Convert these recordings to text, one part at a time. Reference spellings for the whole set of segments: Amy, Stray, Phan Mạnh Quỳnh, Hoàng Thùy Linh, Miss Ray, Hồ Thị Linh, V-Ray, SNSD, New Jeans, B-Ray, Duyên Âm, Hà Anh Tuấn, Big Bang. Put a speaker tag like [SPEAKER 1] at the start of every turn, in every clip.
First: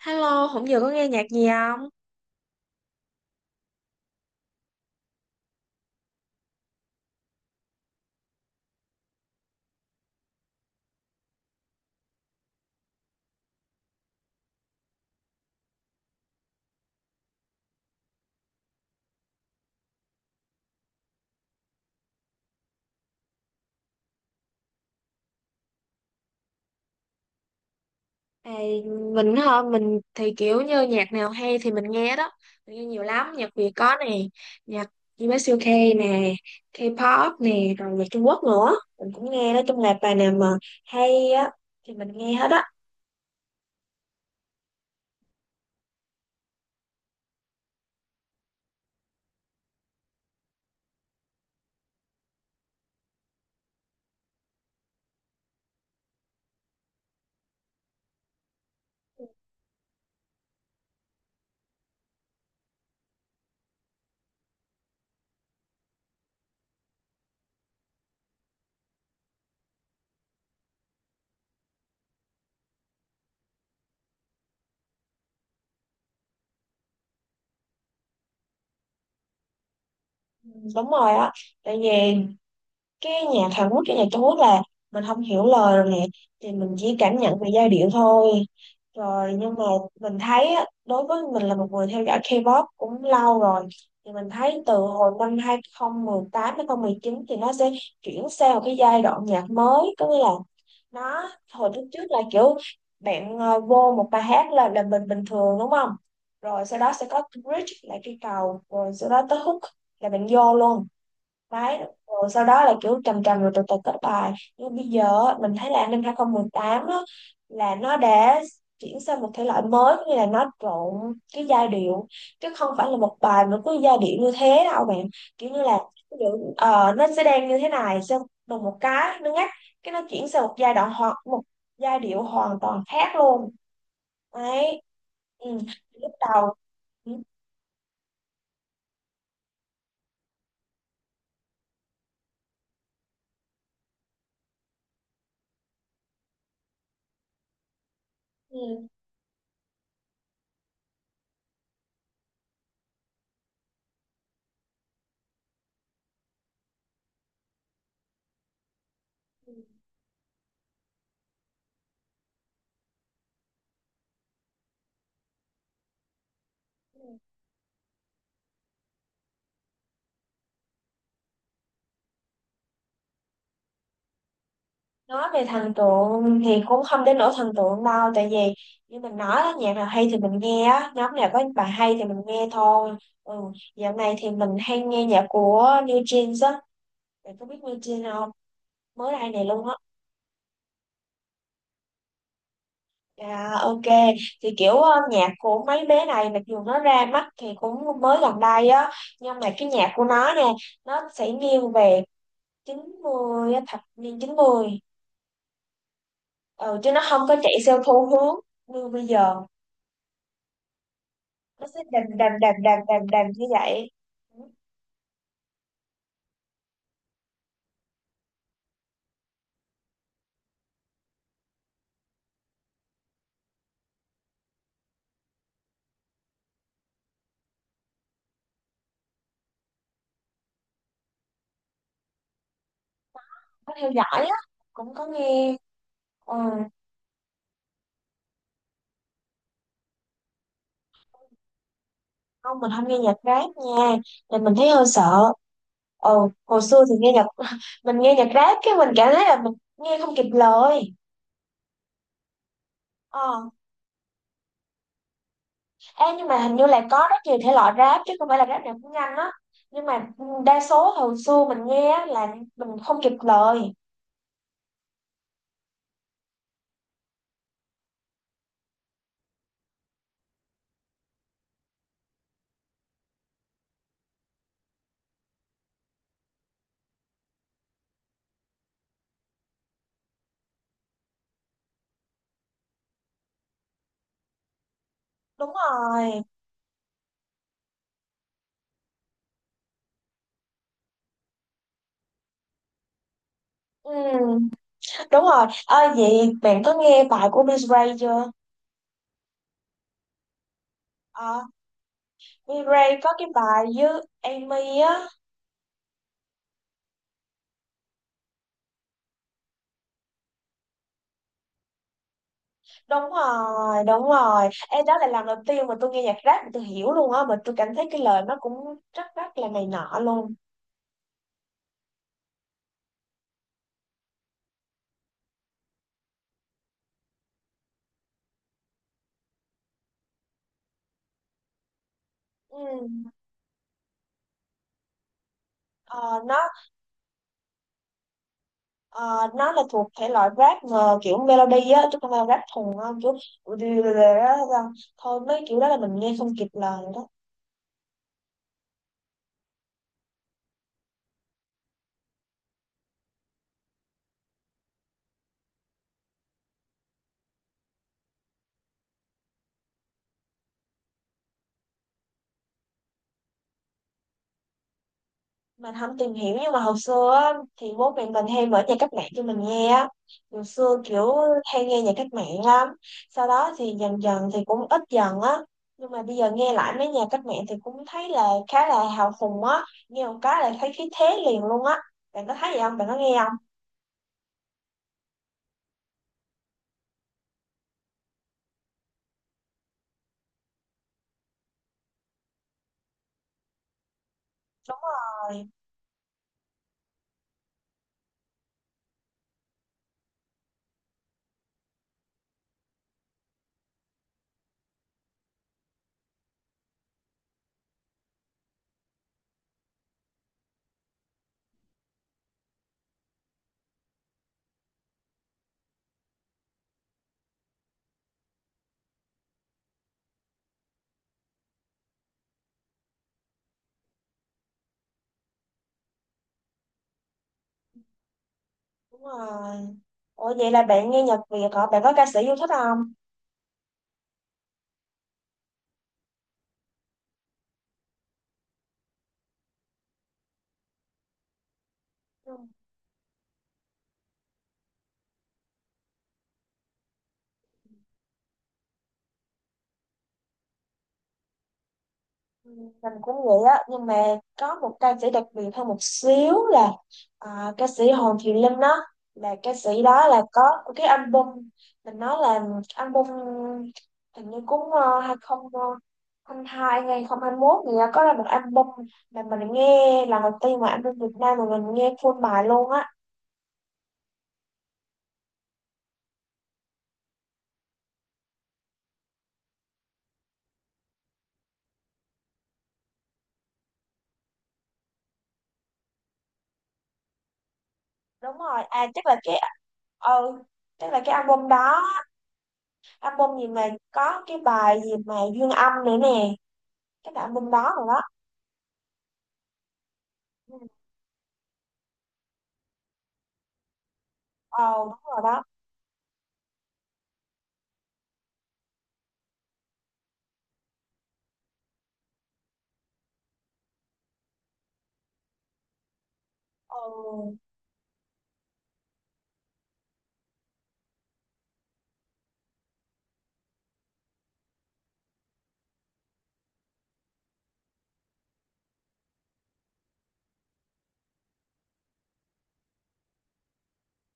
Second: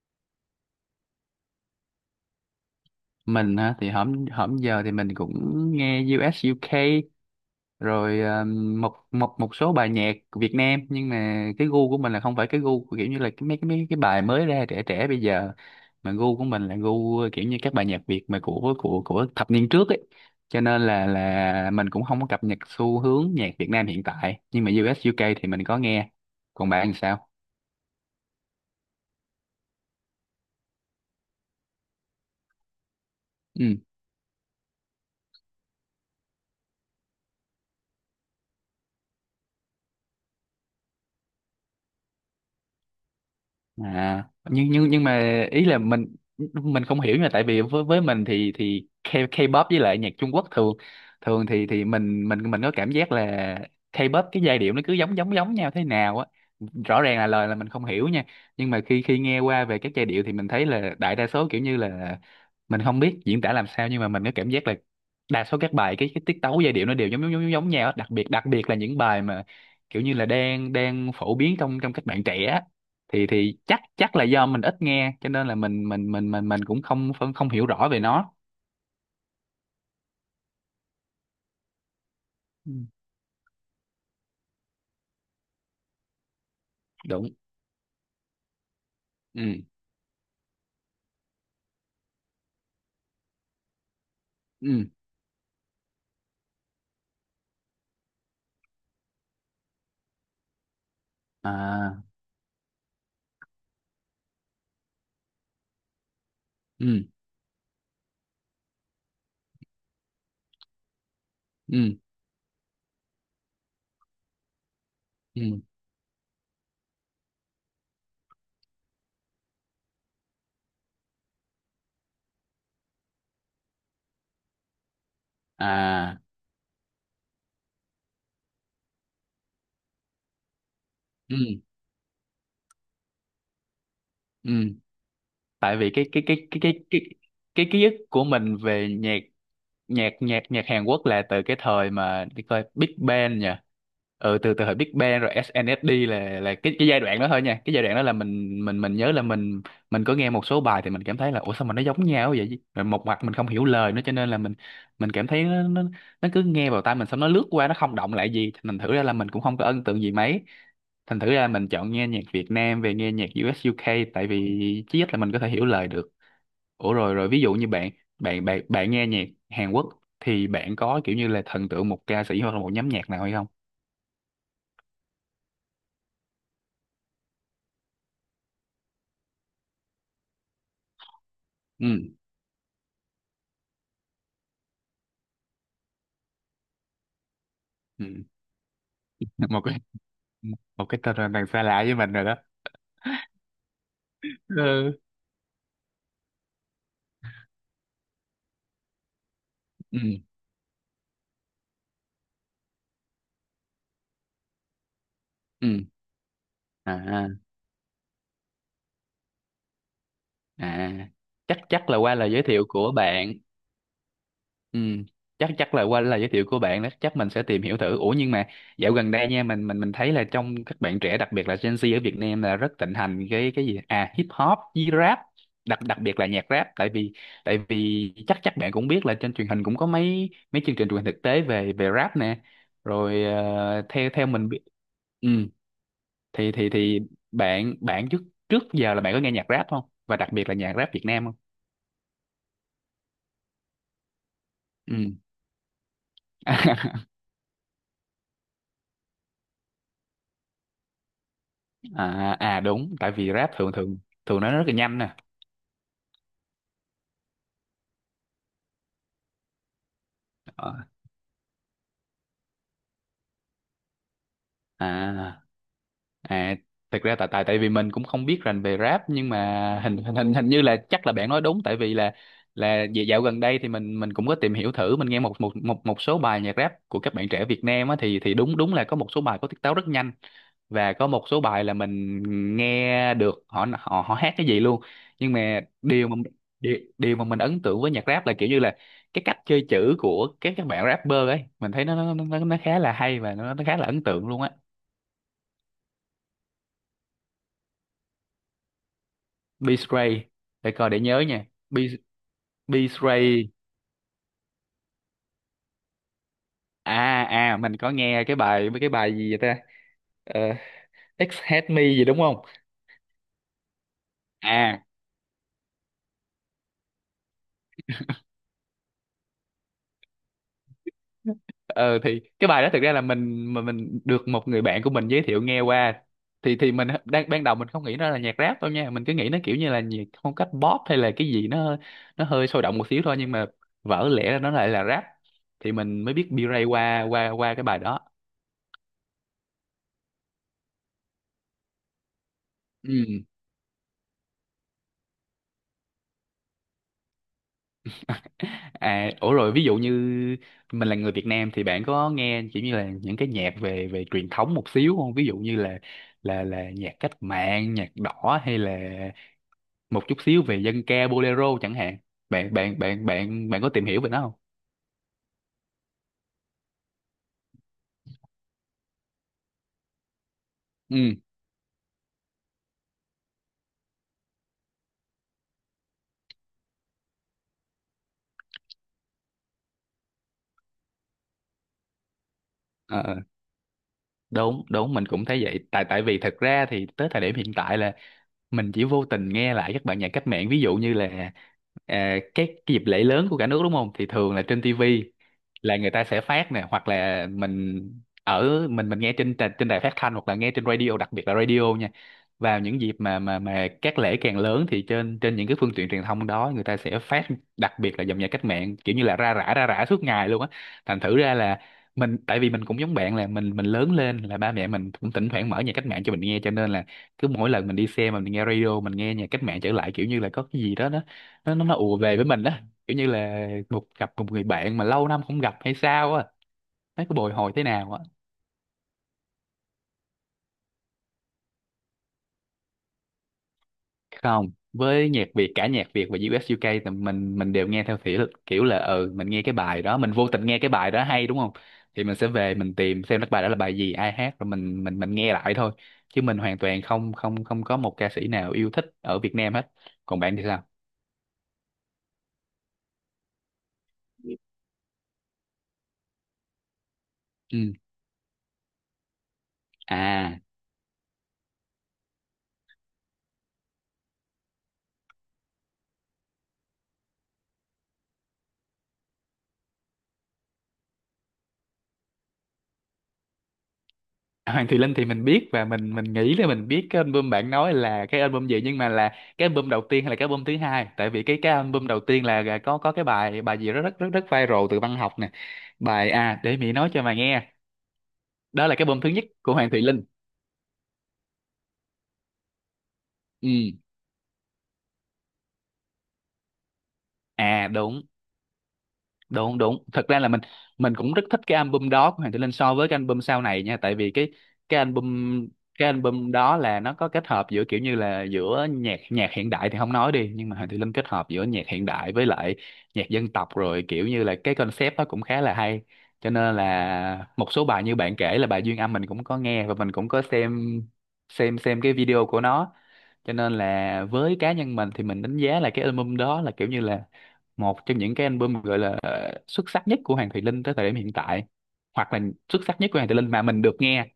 [SPEAKER 1] Hello, hôm giờ có nghe nhạc gì không?
[SPEAKER 2] Mình á thì hổm hổm giờ thì mình cũng nghe U.S. UK rồi một một một số bài nhạc của Việt Nam, nhưng mà cái gu của mình là không phải cái gu của kiểu như là cái mấy cái mấy cái bài mới ra trẻ trẻ bây giờ, mà gu của mình là gu kiểu như các bài nhạc Việt mà của thập niên trước ấy. Cho nên là mình cũng không có cập nhật xu hướng nhạc Việt Nam hiện tại, nhưng mà U.S. UK thì mình có nghe. Còn bạn thì sao?
[SPEAKER 1] À, mình hả? Mình thì kiểu như nhạc nào hay thì mình nghe đó. Mình nghe nhiều lắm, nhạc Việt
[SPEAKER 2] Ừ.
[SPEAKER 1] có nè, nhạc US UK nè, K-pop nè, rồi nhạc Trung Quốc nữa. Mình cũng nghe đó, trong là bài nào mà hay á thì mình nghe hết á.
[SPEAKER 2] À, nhưng mà ý là mình không hiểu. Nhưng mà tại vì với mình thì K-pop với lại nhạc Trung Quốc thường, thường thì mình có cảm giác là K-pop cái giai điệu nó cứ giống giống giống nhau thế nào á. Rõ ràng là lời là mình không hiểu nha, nhưng mà khi khi nghe qua về các giai điệu thì mình thấy là đại đa số kiểu như là, mình không biết diễn tả làm sao, nhưng mà mình có cảm giác là đa số các bài cái tiết tấu giai điệu nó đều giống giống giống giống nhau á. Đặc biệt là những bài mà kiểu như là đang đang phổ biến trong trong các bạn trẻ, thì chắc chắc là do mình ít nghe, cho nên là mình cũng không không không hiểu rõ về nó.
[SPEAKER 1] Ừ, đúng rồi á. Tại vì
[SPEAKER 2] Ừ,
[SPEAKER 1] cái nhạc Hàn Quốc cái nhạc Trung Quốc là mình không hiểu lời rồi nè, thì mình chỉ cảm
[SPEAKER 2] đúng.
[SPEAKER 1] nhận về giai điệu thôi. Rồi
[SPEAKER 2] Ừ.
[SPEAKER 1] nhưng mà mình thấy á, đối với mình là một người theo dõi K-pop cũng lâu rồi, thì mình thấy
[SPEAKER 2] Ừ.
[SPEAKER 1] từ hồi năm 2018 chín thì nó sẽ chuyển sang một cái giai đoạn nhạc mới, có nghĩa là nó hồi trước trước
[SPEAKER 2] À.
[SPEAKER 1] là kiểu bạn vô một bài hát là mình bình thường đúng không, rồi sau đó
[SPEAKER 2] Ừ.
[SPEAKER 1] sẽ có bridge là cái cầu, rồi sau đó tới hook là bạn vô luôn đấy,
[SPEAKER 2] Ừ.
[SPEAKER 1] rồi sau đó là kiểu trầm trầm rồi từ từ kết bài. Nhưng bây giờ á, mình
[SPEAKER 2] Ừ.
[SPEAKER 1] thấy là an ninh 2018 á, là nó đã chuyển sang một thể loại mới, cũng như là nó trộn cái giai điệu, chứ không phải là một bài mà cứ giai điệu như thế đâu bạn. Kiểu như là ví
[SPEAKER 2] À.
[SPEAKER 1] dụ, nó sẽ đang như thế này, xong đùng một cái nó ngắt, cái nó chuyển sang một giai đoạn hoặc
[SPEAKER 2] Ừ.
[SPEAKER 1] một giai điệu hoàn toàn khác luôn
[SPEAKER 2] Ừ.
[SPEAKER 1] đấy. Ừ.
[SPEAKER 2] Tại vì
[SPEAKER 1] Lúc đầu ừ.
[SPEAKER 2] cái ký ức của mình về nhạc nhạc nhạc nhạc Hàn Quốc là từ cái thời mà đi coi Big Bang nhỉ. Ừ, từ từ thời Big Bang rồi SNSD, là cái giai đoạn đó thôi nha. Cái giai đoạn đó là
[SPEAKER 1] Ừ.
[SPEAKER 2] mình nhớ là mình có nghe một số bài thì mình cảm thấy là ủa sao mà nó giống nhau vậy chứ? Rồi một mặt mình không hiểu lời nữa, cho nên là mình cảm thấy nó cứ nghe vào tai mình xong nó lướt qua, nó không động lại gì. Thành thử ra là mình cũng
[SPEAKER 1] Ừ,
[SPEAKER 2] không có ấn tượng gì mấy. Thành thử ra mình chọn nghe nhạc Việt Nam về, nghe nhạc US UK, tại vì chí ít là mình có thể hiểu lời được. Ủa
[SPEAKER 1] ừ.
[SPEAKER 2] rồi, ví dụ như bạn, bạn nghe nhạc Hàn Quốc thì bạn có kiểu như là thần tượng một ca sĩ hoặc là một nhóm nhạc nào hay không?
[SPEAKER 1] Nói về thần tượng thì cũng không đến nỗi thần tượng đâu, tại vì như mình nói á, nhạc nào hay thì mình nghe á, nhóm nào có bài
[SPEAKER 2] Ừ.
[SPEAKER 1] hay thì mình nghe thôi. Ừ. Dạo này thì mình hay nghe nhạc của New Jeans á. Bạn có biết New Jeans
[SPEAKER 2] Ừ.
[SPEAKER 1] không? Mới đây này
[SPEAKER 2] một
[SPEAKER 1] luôn á.
[SPEAKER 2] cái một cái tên là đằng xa lạ với mình rồi đó.
[SPEAKER 1] À, ok, thì kiểu
[SPEAKER 2] Ừ.
[SPEAKER 1] nhạc của mấy bé này mặc dù nó ra mắt thì cũng mới gần đây á, nhưng mà cái nhạc
[SPEAKER 2] Ừ.
[SPEAKER 1] của nó nè nó sẽ nghiêng về 90 á, thập niên 90.
[SPEAKER 2] Ừ.
[SPEAKER 1] Ừ, chứ nó không có
[SPEAKER 2] À.
[SPEAKER 1] chạy theo xu hướng như bây giờ.
[SPEAKER 2] À, chắc
[SPEAKER 1] Nó sẽ
[SPEAKER 2] chắc là
[SPEAKER 1] đành
[SPEAKER 2] qua lời
[SPEAKER 1] đành
[SPEAKER 2] giới
[SPEAKER 1] đành
[SPEAKER 2] thiệu
[SPEAKER 1] đành
[SPEAKER 2] của
[SPEAKER 1] đành đành
[SPEAKER 2] bạn.
[SPEAKER 1] như vậy. Cũng
[SPEAKER 2] Ừ, chắc chắc là qua lời giới thiệu của bạn đó, chắc mình sẽ tìm hiểu thử. Ủa, nhưng mà dạo gần đây nha, mình thấy là trong các bạn trẻ, đặc biệt là Gen Z ở Việt Nam, là rất thịnh hành cái gì à, hip hop với rap. Đặc đặc biệt là nhạc rap, tại vì, tại vì chắc chắc bạn cũng biết là trên truyền hình cũng có mấy mấy chương trình truyền hình thực tế về về rap nè, rồi
[SPEAKER 1] có theo
[SPEAKER 2] theo
[SPEAKER 1] dõi
[SPEAKER 2] theo
[SPEAKER 1] á,
[SPEAKER 2] mình biết.
[SPEAKER 1] cũng có
[SPEAKER 2] Ừ,
[SPEAKER 1] nghe. Ừ.
[SPEAKER 2] thì thì bạn, trước, trước giờ là bạn có nghe nhạc rap không, và đặc biệt là nhạc rap Việt Nam không?
[SPEAKER 1] Không, mình không nghe nhạc rap nha, thì mình thấy hơi
[SPEAKER 2] Ừ.
[SPEAKER 1] sợ. Ồ, hồi xưa thì nghe nhạc mình nghe nhạc rap cái mình cảm thấy là mình nghe không kịp lời.
[SPEAKER 2] À, à đúng, tại vì
[SPEAKER 1] ờ
[SPEAKER 2] rap thường, thường nó rất là nhanh nè.
[SPEAKER 1] Ê, nhưng mà hình như là có rất nhiều thể loại rap, chứ không phải là rap nào cũng nhanh á. Nhưng mà đa
[SPEAKER 2] Ờ.
[SPEAKER 1] số hồi xưa mình nghe á là mình không kịp lời.
[SPEAKER 2] À. À, thực ra tại, tại vì mình cũng không biết rành về rap, nhưng mà hình hình hình hình như là chắc là bạn nói đúng. Tại vì là dạo dạo gần đây thì mình cũng có tìm hiểu thử, mình nghe một một một một số bài nhạc rap của các bạn trẻ Việt Nam á, thì đúng, đúng là có một số bài có tiết tấu rất nhanh, và có một số bài là mình nghe được họ họ họ hát cái gì luôn. Nhưng
[SPEAKER 1] Đúng
[SPEAKER 2] mà điều mà,
[SPEAKER 1] rồi.
[SPEAKER 2] điều mà mình ấn tượng với nhạc rap là kiểu như là cái cách chơi chữ của các bạn rapper ấy, mình thấy nó khá là hay, và nó khá là ấn tượng luôn
[SPEAKER 1] Ừ,
[SPEAKER 2] á.
[SPEAKER 1] đúng rồi ơi, vậy bạn có nghe bài của Miss Ray chưa?
[SPEAKER 2] B Stray, để coi để nhớ
[SPEAKER 1] Ờ,
[SPEAKER 2] nha. B B
[SPEAKER 1] V-Ray có cái
[SPEAKER 2] Stray.
[SPEAKER 1] bài với Amy á.
[SPEAKER 2] À. À, mình có nghe cái bài, cái bài gì vậy ta? Ờ, X Hate Me gì đúng không?
[SPEAKER 1] Đúng rồi, đúng rồi.
[SPEAKER 2] À,
[SPEAKER 1] Ê, đó là lần đầu tiên mà tôi nghe nhạc rap mà tôi hiểu luôn á, mà tôi cảm thấy cái lời nó cũng rất rất là này nọ luôn.
[SPEAKER 2] ờ, thì cái bài đó thực ra là mình, mà mình được một người bạn của mình giới thiệu nghe qua, thì mình đang, ban đầu mình không nghĩ nó là nhạc rap đâu nha, mình cứ nghĩ nó kiểu như là nhạc phong cách pop hay là cái gì, nó hơi
[SPEAKER 1] Ừ.
[SPEAKER 2] sôi động một xíu thôi. Nhưng mà vỡ lẽ ra nó lại là rap, thì mình mới
[SPEAKER 1] Ờ,
[SPEAKER 2] biết
[SPEAKER 1] nó
[SPEAKER 2] B-Ray qua qua qua cái bài đó.
[SPEAKER 1] ờ, nó là thuộc thể loại rap mà kiểu melody á, chứ không phải rap thùng á. Kiểu
[SPEAKER 2] Ừ.
[SPEAKER 1] thôi mấy kiểu đó là mình nghe không kịp lời.
[SPEAKER 2] À, ủa rồi ví dụ như mình là người Việt Nam, thì bạn có nghe kiểu như là những cái nhạc về về truyền thống một xíu không? Ví dụ như là, là nhạc cách mạng, nhạc đỏ, hay là một chút xíu về dân ca, bolero chẳng hạn. Bạn bạn bạn bạn bạn có tìm hiểu về nó không?
[SPEAKER 1] Mình không tìm hiểu, nhưng mà hồi xưa á, thì bố mẹ mình hay mở nhạc cách mạng cho mình nghe á. Hồi xưa
[SPEAKER 2] Ừ.
[SPEAKER 1] kiểu hay nghe nhạc cách mạng lắm. Sau đó thì dần dần thì cũng ít dần á. Nhưng mà bây giờ nghe lại mấy nhạc cách mạng thì cũng thấy là khá là hào hùng á. Nghe một cái là thấy khí thế liền luôn á. Bạn có thấy vậy không, bạn có
[SPEAKER 2] Ờ. Ờ,
[SPEAKER 1] nghe không?
[SPEAKER 2] đúng, đúng mình cũng thấy vậy. Tại, vì thật ra thì tới thời điểm hiện tại là mình chỉ vô tình nghe lại các bạn nhạc cách mạng, ví dụ như là, à, các cái dịp lễ lớn của cả nước, đúng không, thì thường là trên
[SPEAKER 1] Đúng
[SPEAKER 2] tivi
[SPEAKER 1] rồi,
[SPEAKER 2] là người ta sẽ phát nè, hoặc là ở mình nghe trên trên đài phát thanh, hoặc là nghe trên radio, đặc biệt là radio nha. Vào những dịp mà mà các lễ càng lớn thì trên trên những cái phương tiện truyền thông đó người ta sẽ phát, đặc biệt là dòng nhạc cách mạng, kiểu như là ra rã suốt ngày luôn á. Thành thử ra là mình, tại vì mình cũng giống bạn, là mình lớn lên là ba mẹ mình cũng thỉnh thoảng mở nhạc cách mạng cho mình nghe, cho nên là cứ mỗi lần mình đi xe mà mình nghe radio, mình nghe nhạc cách mạng trở lại, kiểu như là có cái gì đó nó, nó ùa về với mình đó, kiểu như là một, gặp một người bạn mà lâu năm không gặp hay sao á, thấy có bồi hồi thế nào á.
[SPEAKER 1] đúng rồi. Ủa vậy là bạn nghe nhạc Việt hả, bạn có ca sĩ yêu thích không?
[SPEAKER 2] Không, với nhạc Việt, cả nhạc Việt và US UK, thì mình đều nghe theo kiểu, là ừ, mình nghe cái bài đó, mình vô tình nghe cái bài đó hay, đúng không, thì mình sẽ về mình tìm xem cái bài đó là bài gì, ai hát, rồi mình nghe lại thôi. Chứ mình hoàn toàn không không không có một ca sĩ nào yêu thích ở Việt Nam hết. Còn bạn thì sao?
[SPEAKER 1] Ừ, mình cũng vậy á, nhưng mà có một ca sĩ đặc biệt hơn một xíu là, à,
[SPEAKER 2] Ừ.
[SPEAKER 1] ca sĩ Hồ Thị Linh đó. Là ca sĩ đó là
[SPEAKER 2] À,
[SPEAKER 1] có cái album, mình nói là album hình như cũng 2022 hay 2021 thì có ra một album, mà mình nghe lần đầu tiên mà album Việt Nam mà mình nghe full bài luôn á.
[SPEAKER 2] Hoàng Thùy Linh thì mình biết, và mình nghĩ là mình biết cái album bạn nói là cái album gì, nhưng mà là cái album đầu tiên hay là cái album thứ hai? Tại vì cái album đầu tiên là có cái bài, bài gì rất rất rất rất viral từ văn học nè, bài, à, Để Mỹ nói Cho Mà Nghe.
[SPEAKER 1] Đúng rồi,
[SPEAKER 2] Đó là cái
[SPEAKER 1] à
[SPEAKER 2] album
[SPEAKER 1] chắc
[SPEAKER 2] thứ
[SPEAKER 1] là
[SPEAKER 2] nhất
[SPEAKER 1] cái
[SPEAKER 2] của Hoàng Thùy Linh.
[SPEAKER 1] ừ chắc là cái album đó, album gì
[SPEAKER 2] Ừ.
[SPEAKER 1] mà có cái bài gì mà Duyên Âm nữa nè, cái album
[SPEAKER 2] À,
[SPEAKER 1] đó rồi đó.
[SPEAKER 2] đúng, đúng, đúng, thật ra là
[SPEAKER 1] Ừ.
[SPEAKER 2] mình cũng rất thích cái album đó của Hoàng Tử Linh so với cái album sau này nha. Tại vì cái,
[SPEAKER 1] Ờ
[SPEAKER 2] cái
[SPEAKER 1] đúng rồi đó.
[SPEAKER 2] album cái album đó là nó có kết hợp giữa kiểu như là giữa nhạc, nhạc hiện đại thì không nói đi, nhưng mà Hoàng Tử Linh kết hợp giữa nhạc hiện đại với lại nhạc dân tộc, rồi kiểu như là cái concept đó cũng khá là hay. Cho nên là
[SPEAKER 1] Ừ.
[SPEAKER 2] một số bài như bạn kể là bài Duyên Âm, mình cũng có nghe, và mình cũng có xem, xem cái video của nó. Cho nên là với cá nhân mình thì mình đánh giá là cái album đó là kiểu như là một trong những cái album gọi là xuất sắc nhất của Hoàng Thùy Linh tới thời điểm hiện tại, hoặc là xuất sắc nhất của Hoàng Thùy Linh mà mình được nghe.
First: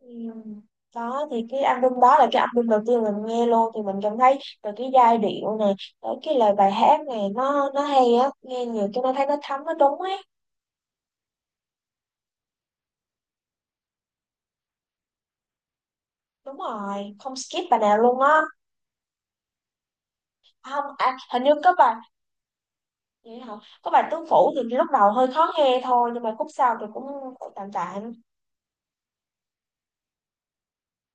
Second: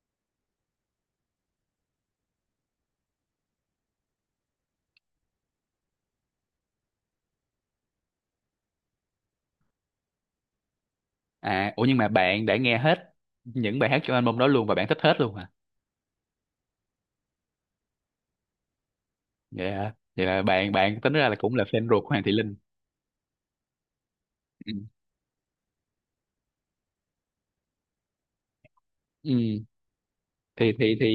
[SPEAKER 1] Ừ. Đó thì cái album đó là cái album đầu tiên mình nghe luôn, thì mình cảm thấy từ cái giai điệu này tới cái lời bài hát này nó hay á, nghe nhiều cái nó thấy nó thấm nó đúng ấy.
[SPEAKER 2] À, ủa nhưng mà bạn đã nghe hết những bài hát trong album đó luôn, và bạn thích hết luôn hả?
[SPEAKER 1] Đúng rồi, không skip bài nào luôn á.
[SPEAKER 2] Vậy hả? Vậy là
[SPEAKER 1] À,
[SPEAKER 2] bạn,
[SPEAKER 1] không,
[SPEAKER 2] tính
[SPEAKER 1] à,
[SPEAKER 2] ra là
[SPEAKER 1] hình như
[SPEAKER 2] cũng là
[SPEAKER 1] có
[SPEAKER 2] fan
[SPEAKER 1] bài,
[SPEAKER 2] ruột của Hoàng Thùy Linh.
[SPEAKER 1] vậy hả, có bài tứ phủ
[SPEAKER 2] Ừ.
[SPEAKER 1] thì lúc đầu hơi khó nghe thôi, nhưng mà khúc sau thì cũng tạm tạm.
[SPEAKER 2] Ừ. Thì thì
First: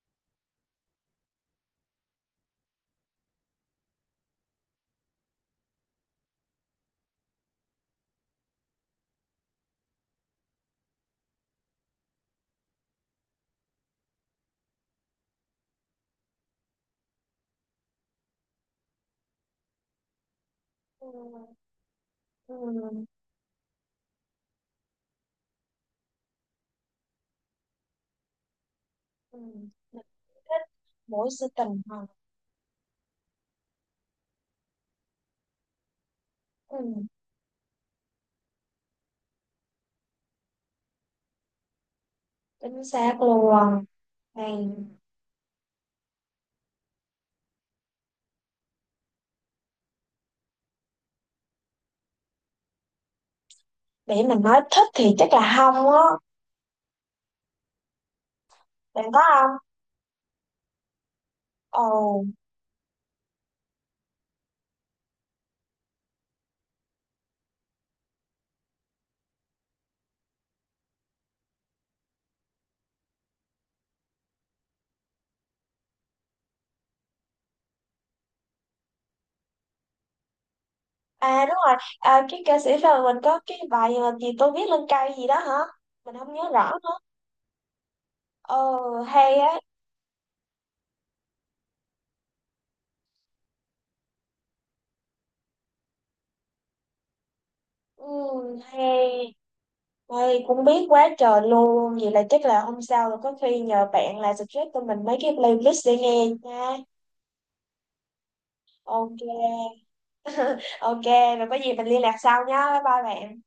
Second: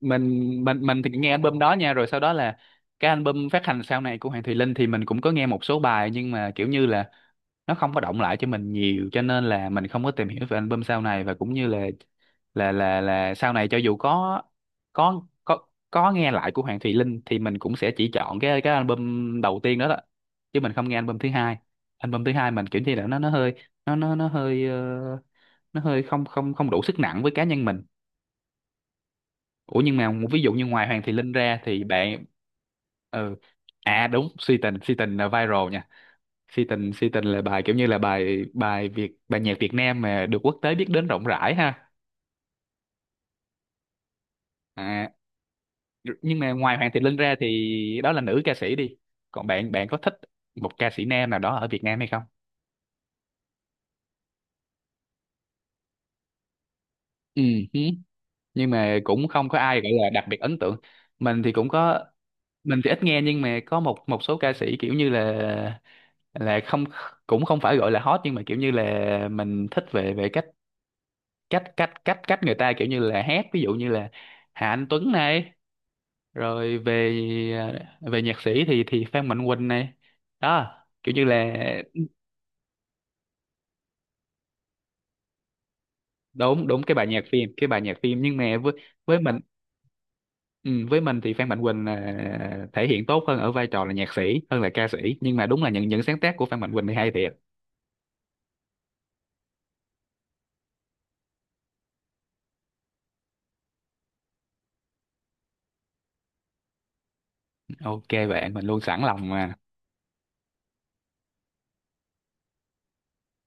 [SPEAKER 2] mình thì nghe album đó nha, rồi sau đó là cái album phát hành sau này của Hoàng Thùy Linh thì mình cũng có nghe một số bài, nhưng mà kiểu như là nó không có động lại cho mình nhiều, cho nên là mình không có tìm hiểu về album sau này, và cũng như là, là sau này cho dù có nghe lại của Hoàng Thùy Linh, thì mình cũng sẽ chỉ chọn cái album đầu tiên đó đó, chứ mình không nghe
[SPEAKER 1] Ừ.
[SPEAKER 2] album thứ hai. Album thứ hai mình kiểu như
[SPEAKER 1] Ừ.
[SPEAKER 2] là nó hơi, nó hơi nó hơi không không không đủ sức nặng với cá nhân mình.
[SPEAKER 1] Ừ. Mình
[SPEAKER 2] Ủa, nhưng mà một, ví dụ như
[SPEAKER 1] thích
[SPEAKER 2] ngoài Hoàng Thị
[SPEAKER 1] mỗi
[SPEAKER 2] Linh
[SPEAKER 1] sự
[SPEAKER 2] ra
[SPEAKER 1] tình
[SPEAKER 2] thì
[SPEAKER 1] hả.
[SPEAKER 2] bạn, ừ, à đúng, Si Tình, Si Tình là viral nha. Si
[SPEAKER 1] Ừ.
[SPEAKER 2] Tình, Si Tình là bài kiểu như là bài, bài Việt, bài nhạc Việt Nam mà được quốc tế biết đến rộng rãi ha.
[SPEAKER 1] Chính xác luôn. Hay.
[SPEAKER 2] À, nhưng mà ngoài Hoàng Thị Linh ra thì đó là nữ ca sĩ đi, còn bạn, bạn có thích một ca sĩ nam nào đó ở Việt Nam hay không?
[SPEAKER 1] Để mình nói thích thì chắc là không á.
[SPEAKER 2] Ừ. Hứ. Nhưng mà
[SPEAKER 1] Bạn có
[SPEAKER 2] cũng không
[SPEAKER 1] không?
[SPEAKER 2] có ai gọi là đặc biệt ấn tượng. Mình thì cũng
[SPEAKER 1] Ồ.
[SPEAKER 2] có. Mình thì ít nghe, nhưng mà có một một số ca sĩ kiểu như là, không, cũng không phải gọi là hot, nhưng mà kiểu như là mình thích về về cách cách cách cách cách người ta kiểu như là hát, ví dụ như là Hà Anh Tuấn này, rồi về về nhạc sĩ thì Phan Mạnh Quỳnh này, đó, kiểu như
[SPEAKER 1] À
[SPEAKER 2] là.
[SPEAKER 1] đúng rồi, à, cái ca sĩ rồi mình có cái bài mà gì tôi viết lên cây gì đó hả? Mình không nhớ
[SPEAKER 2] Đúng,
[SPEAKER 1] rõ
[SPEAKER 2] đúng, cái
[SPEAKER 1] nữa.
[SPEAKER 2] bài nhạc phim, cái bài nhạc phim, nhưng
[SPEAKER 1] Ờ.
[SPEAKER 2] mà với
[SPEAKER 1] Hay
[SPEAKER 2] mình,
[SPEAKER 1] á.
[SPEAKER 2] ừ, với mình thì Phan Mạnh Quỳnh là thể hiện tốt hơn ở vai trò là nhạc sĩ hơn là ca sĩ, nhưng mà đúng là những sáng tác của Phan Mạnh Quỳnh thì hay thiệt.
[SPEAKER 1] Ừ, hay. Ôi, cũng biết quá trời luôn. Vậy là chắc là hôm sau rồi có khi nhờ bạn là suggest cho mình mấy cái playlist để nghe nha.
[SPEAKER 2] OK bạn, mình luôn sẵn
[SPEAKER 1] Ok.
[SPEAKER 2] lòng mà.
[SPEAKER 1] Ok, rồi có gì mình liên lạc sau nha. Bye bye bạn.